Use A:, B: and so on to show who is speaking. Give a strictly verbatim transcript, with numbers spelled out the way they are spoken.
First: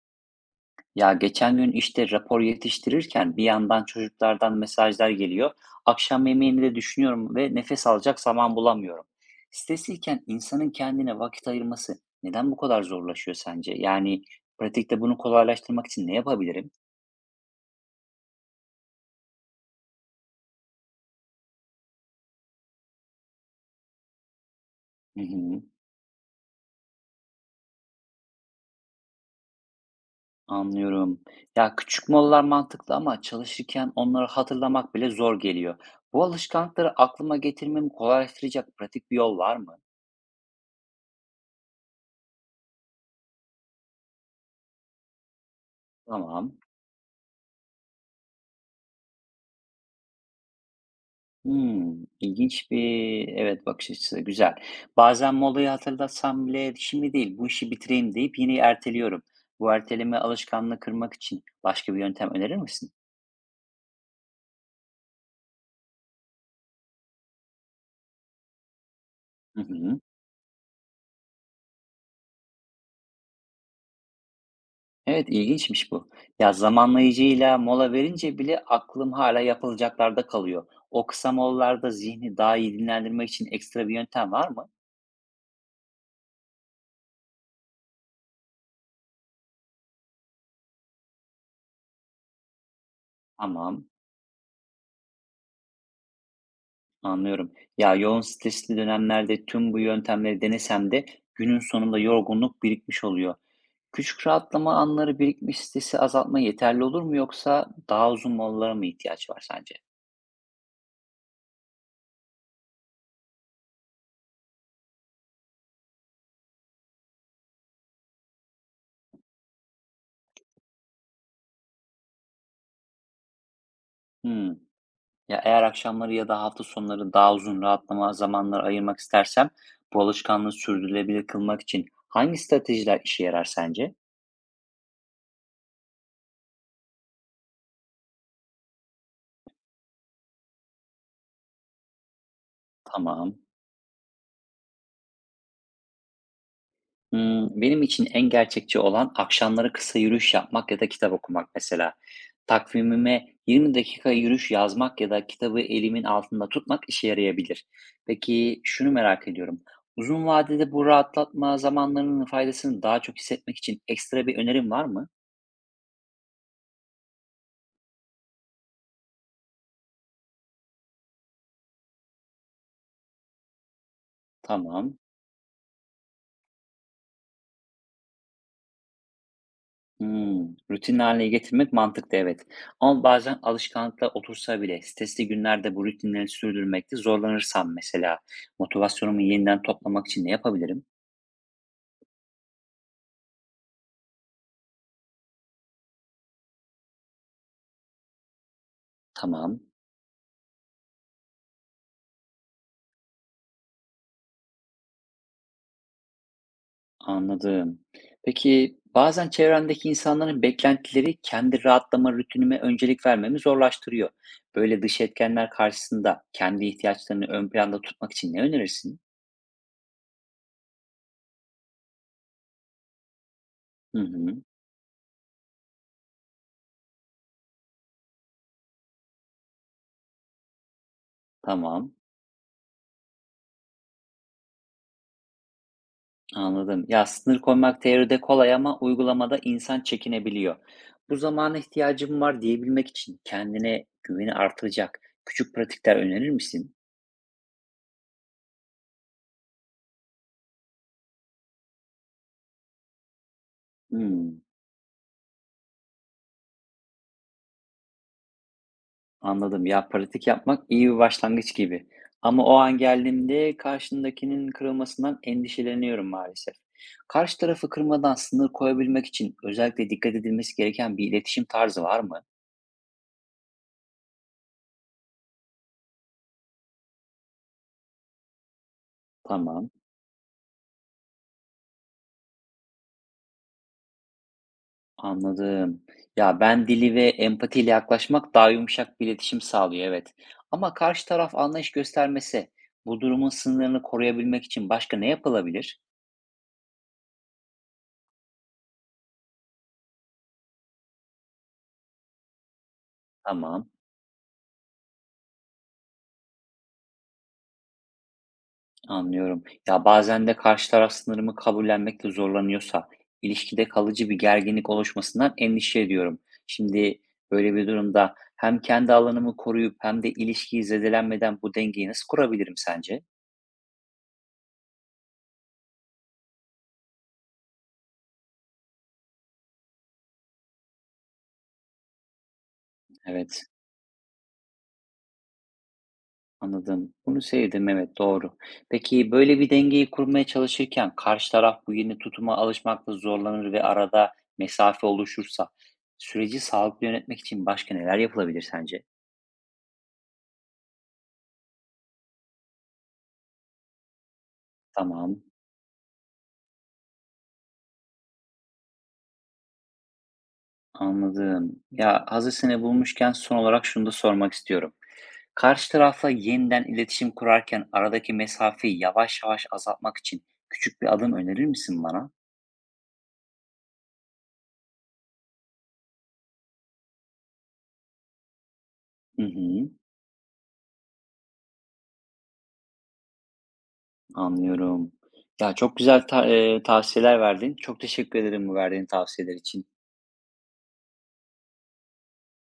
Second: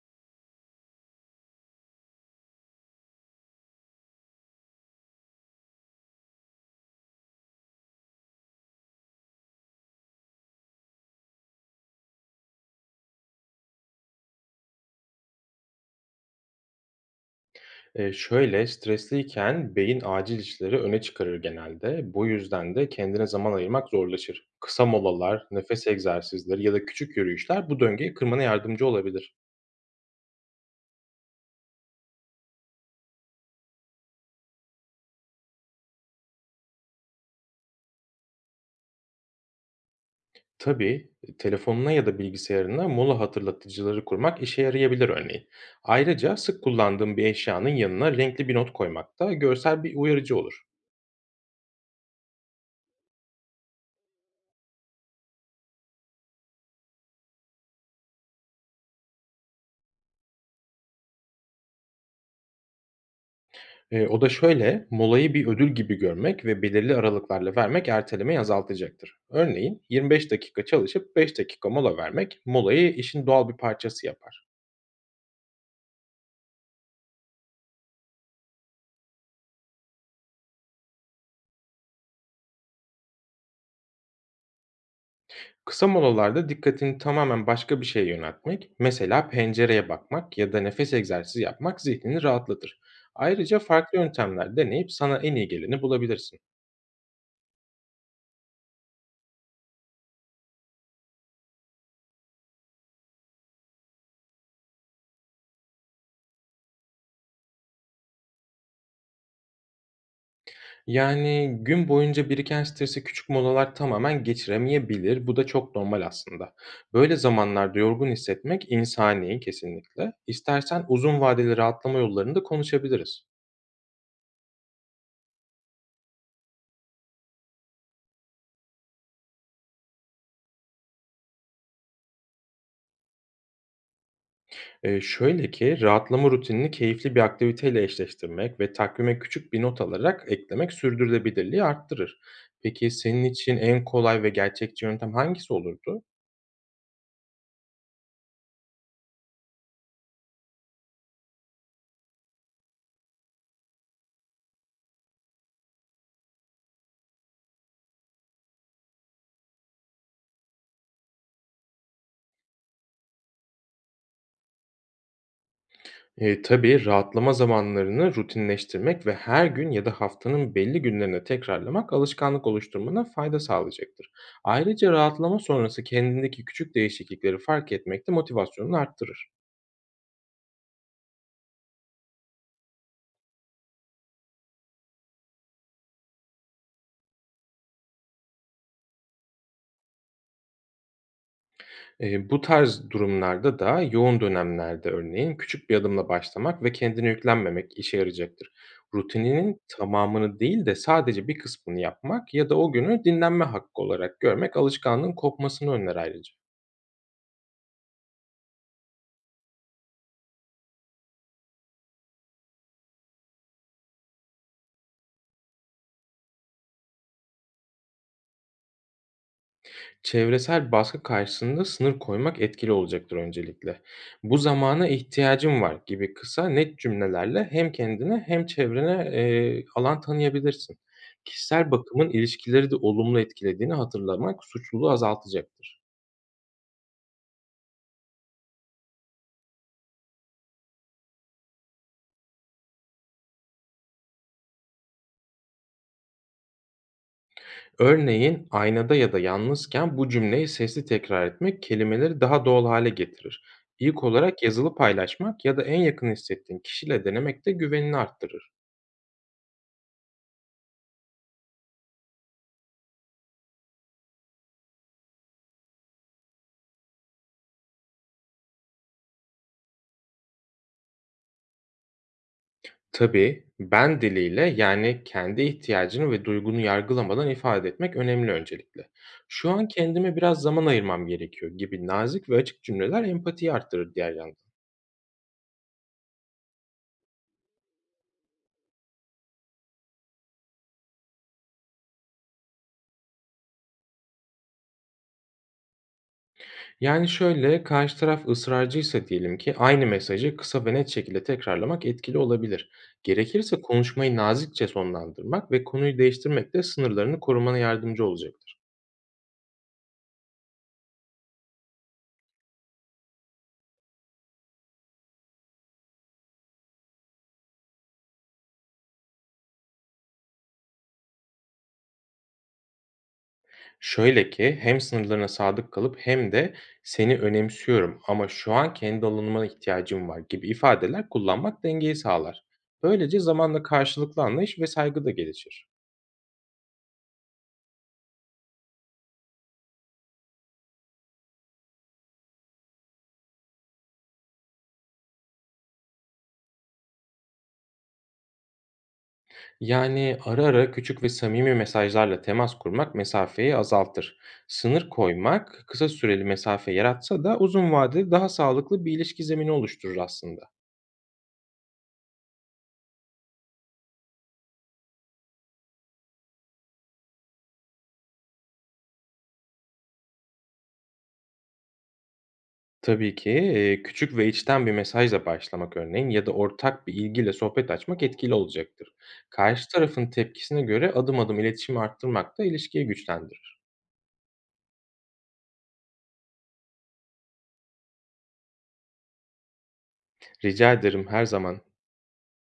A: Ya geçen gün işte rapor yetiştirirken bir yandan çocuklardan mesajlar geliyor. Akşam yemeğini de düşünüyorum ve nefes alacak zaman bulamıyorum. Stresliyken insanın kendine vakit ayırması neden bu kadar zorlaşıyor sence? Yani pratikte bunu kolaylaştırmak için ne yapabilirim?
B: Eee, şöyle, stresliyken beyin acil işleri öne çıkarır genelde. Bu yüzden de kendine zaman ayırmak zorlaşır. Kısa
A: Hı
B: molalar,
A: hı,
B: nefes egzersizleri ya da küçük yürüyüşler bu döngüyü kırmana yardımcı olabilir.
A: anlıyorum. Ya küçük molalar mantıklı ama çalışırken onları hatırlamak bile zor geliyor. Bu alışkanlıkları aklıma getirmemi kolaylaştıracak pratik bir yol var mı?
B: Tabii, e, telefonuna ya da bilgisayarına mola hatırlatıcıları kurmak işe yarayabilir örneğin. Ayrıca
A: Tamam.
B: sık kullandığın bir eşyanın yanına renkli bir not koymak da görsel bir uyarıcı olur.
A: Hımm, ilginç bir, evet, bakış açısı, güzel. Bazen molayı hatırlatsam bile şimdi değil, bu işi bitireyim deyip yine erteliyorum. Bu erteleme alışkanlığı kırmak için başka bir yöntem önerir misin?
B: Eee, o da şöyle, molayı bir ödül gibi görmek ve belirli aralıklarla vermek ertelemeyi azaltacaktır.
A: Hı
B: Örneğin
A: hı.
B: yirmi beş dakika çalışıp beş dakika mola vermek molayı işin doğal bir parçası yapar.
A: Evet, ilginçmiş bu. Ya, zamanlayıcıyla mola verince bile aklım hala yapılacaklarda kalıyor. O kısa molalarda zihni daha iyi dinlendirmek için ekstra bir yöntem var mı?
B: Kısa molalarda dikkatini tamamen başka bir şeye yöneltmek, mesela pencereye bakmak ya da nefes egzersizi yapmak zihnini rahatlatır. Ayrıca
A: Tamam,
B: farklı yöntemler deneyip sana en iyi geleni bulabilirsin.
A: anlıyorum. Ya, yoğun stresli dönemlerde tüm bu yöntemleri denesem de günün sonunda yorgunluk birikmiş oluyor. Küçük rahatlama anları birikmiş stresi azaltma yeterli olur mu yoksa daha uzun molalara mı ihtiyaç var sence?
B: Yani gün boyunca biriken stresi küçük molalar tamamen geçiremeyebilir. Bu da çok normal aslında. Böyle zamanlarda yorgun hissetmek insani kesinlikle. İstersen uzun vadeli rahatlama yollarını da konuşabiliriz.
A: Hmm. Ya eğer akşamları ya da hafta sonları daha uzun rahatlama zamanları ayırmak istersem bu alışkanlığı sürdürülebilir kılmak için hangi stratejiler işe yarar sence?
B: Ee, şöyle ki rahatlama rutinini keyifli bir aktiviteyle eşleştirmek ve takvime küçük bir not alarak eklemek sürdürülebilirliği arttırır. Peki senin
A: Tamam.
B: için en kolay ve gerçekçi yöntem hangisi olurdu?
A: Imm, benim için en gerçekçi olan akşamları kısa yürüyüş yapmak ya da kitap okumak mesela. Takvimime yirmi dakika yürüyüş yazmak ya da kitabı elimin altında tutmak işe yarayabilir. Peki şunu merak ediyorum. Uzun vadede bu rahatlatma zamanlarının faydasını daha çok hissetmek için ekstra bir önerim var mı?
B: Eee, tabii, rahatlama zamanlarını rutinleştirmek ve her gün ya da haftanın belli günlerine tekrarlamak alışkanlık oluşturmana fayda sağlayacaktır. Ayrıca
A: Tamam.
B: rahatlama sonrası kendindeki küçük değişiklikleri fark etmek de motivasyonunu arttırır.
A: Hımm, rutin hâline getirmek mantıklı, evet. Ama bazen alışkanlıkla otursa bile stresli günlerde bu rutinleri sürdürmekte zorlanırsam mesela motivasyonumu yeniden toplamak için ne yapabilirim?
B: Eee, bu tarz durumlarda da yoğun dönemlerde örneğin küçük bir adımla başlamak ve kendine yüklenmemek işe yarayacaktır.
A: Tamam,
B: Rutininin tamamını değil de sadece bir kısmını yapmak ya da o günü dinlenme hakkı olarak görmek alışkanlığın kopmasını önler ayrıca.
A: anladım. Peki bazen çevremdeki insanların beklentileri kendi rahatlama rutinime öncelik vermemi zorlaştırıyor. Böyle dış etkenler karşısında kendi ihtiyaçlarını ön planda tutmak için ne önerirsin?
B: Çevresel baskı karşısında sınır koymak etkili olacaktır öncelikle.
A: Hı
B: "Bu
A: hı,
B: zamana ihtiyacım var." gibi kısa, net cümlelerle hem kendine hem çevrene, eee, alan tanıyabilirsin. Kişisel
A: tamam,
B: bakımın ilişkileri de olumlu etkilediğini hatırlamak suçluluğu azaltacaktır.
A: anladım. Ya sınır koymak teoride kolay ama uygulamada insan çekinebiliyor. Bu zamana ihtiyacım var diyebilmek için kendine güveni artıracak küçük pratikler önerir misin?
B: Örneğin, aynada ya da yalnızken bu cümleyi sesli tekrar etmek kelimeleri daha doğal hale getirir. İlk
A: Hmm.
B: olarak yazılı paylaşmak ya da en yakın hissettiğin kişiyle denemek de güvenini arttırır.
A: Anladım. Ya, pratik yapmak iyi bir başlangıç gibi. Ama o an geldiğimde karşımdakinin kırılmasından endişeleniyorum maalesef. Karşı tarafı kırmadan sınır koyabilmek için özellikle dikkat edilmesi gereken bir iletişim tarzı var mı?
B: Tabii, ben diliyle, yani, kendi ihtiyacını ve duygunu yargılamadan ifade etmek önemli öncelikle. "Şu an
A: Tamam,
B: kendime biraz zaman ayırmam gerekiyor." gibi nazik ve açık cümleler empatiyi arttırır diğer yandan.
A: anladım. Ya ben dili ve empatiyle yaklaşmak daha yumuşak bir iletişim sağlıyor, evet. Ama karşı taraf anlayış göstermese bu durumun sınırlarını koruyabilmek için başka ne yapılabilir?
B: Yani, şöyle, karşı taraf ısrarcıysa diyelim ki aynı mesajı kısa ve net şekilde tekrarlamak etkili olabilir. Gerekirse
A: Tamam.
B: konuşmayı nazikçe sonlandırmak ve konuyu değiştirmek de sınırlarını korumana yardımcı olacaktır.
A: Anlıyorum. Ya bazen de karşı taraf sınırımı kabullenmekte zorlanıyorsa, ilişkide kalıcı bir gerginlik oluşmasından endişe ediyorum. Şimdi böyle bir durumda hem kendi alanımı koruyup hem de ilişkiyi zedelenmeden bu dengeyi nasıl kurabilirim sence?
B: Şöyle ki, hem sınırlarına sadık kalıp hem de "Seni önemsiyorum ama şu an kendi alanıma ihtiyacım var." gibi ifadeler kullanmak dengeyi sağlar. Böylece
A: Evet,
B: zamanla karşılıklı anlayış ve saygı da gelişir.
A: anladım. Bunu sevdim, evet doğru. Peki böyle bir dengeyi kurmaya çalışırken karşı taraf bu yeni tutuma alışmakta zorlanır ve arada mesafe oluşursa süreci sağlıklı yönetmek için başka neler yapılabilir sence?
B: Yani ara ara küçük ve samimi mesajlarla temas kurmak mesafeyi azaltır. Sınır
A: Tamam.
B: koymak kısa süreli mesafe yaratsa da uzun vadede daha sağlıklı bir ilişki zemini oluşturur aslında.
A: Anladım. Ya hazır seni bulmuşken son olarak şunu da sormak istiyorum. Karşı tarafla yeniden iletişim kurarken aradaki mesafeyi yavaş yavaş azaltmak için küçük bir adım önerir misin bana?
B: Tabii ki, eee, küçük ve içten bir mesajla başlamak örneğin ya da ortak bir ilgiyle sohbet açmak etkili olacaktır.
A: Hı hı,
B: Karşı tarafın tepkisine göre adım adım iletişimi arttırmak da ilişkiyi güçlendirir.
A: anlıyorum. Ya çok güzel ta- e, tavsiyeler verdin. Çok teşekkür ederim bu verdiğin tavsiyeler için.
B: Rica ederim, her zaman.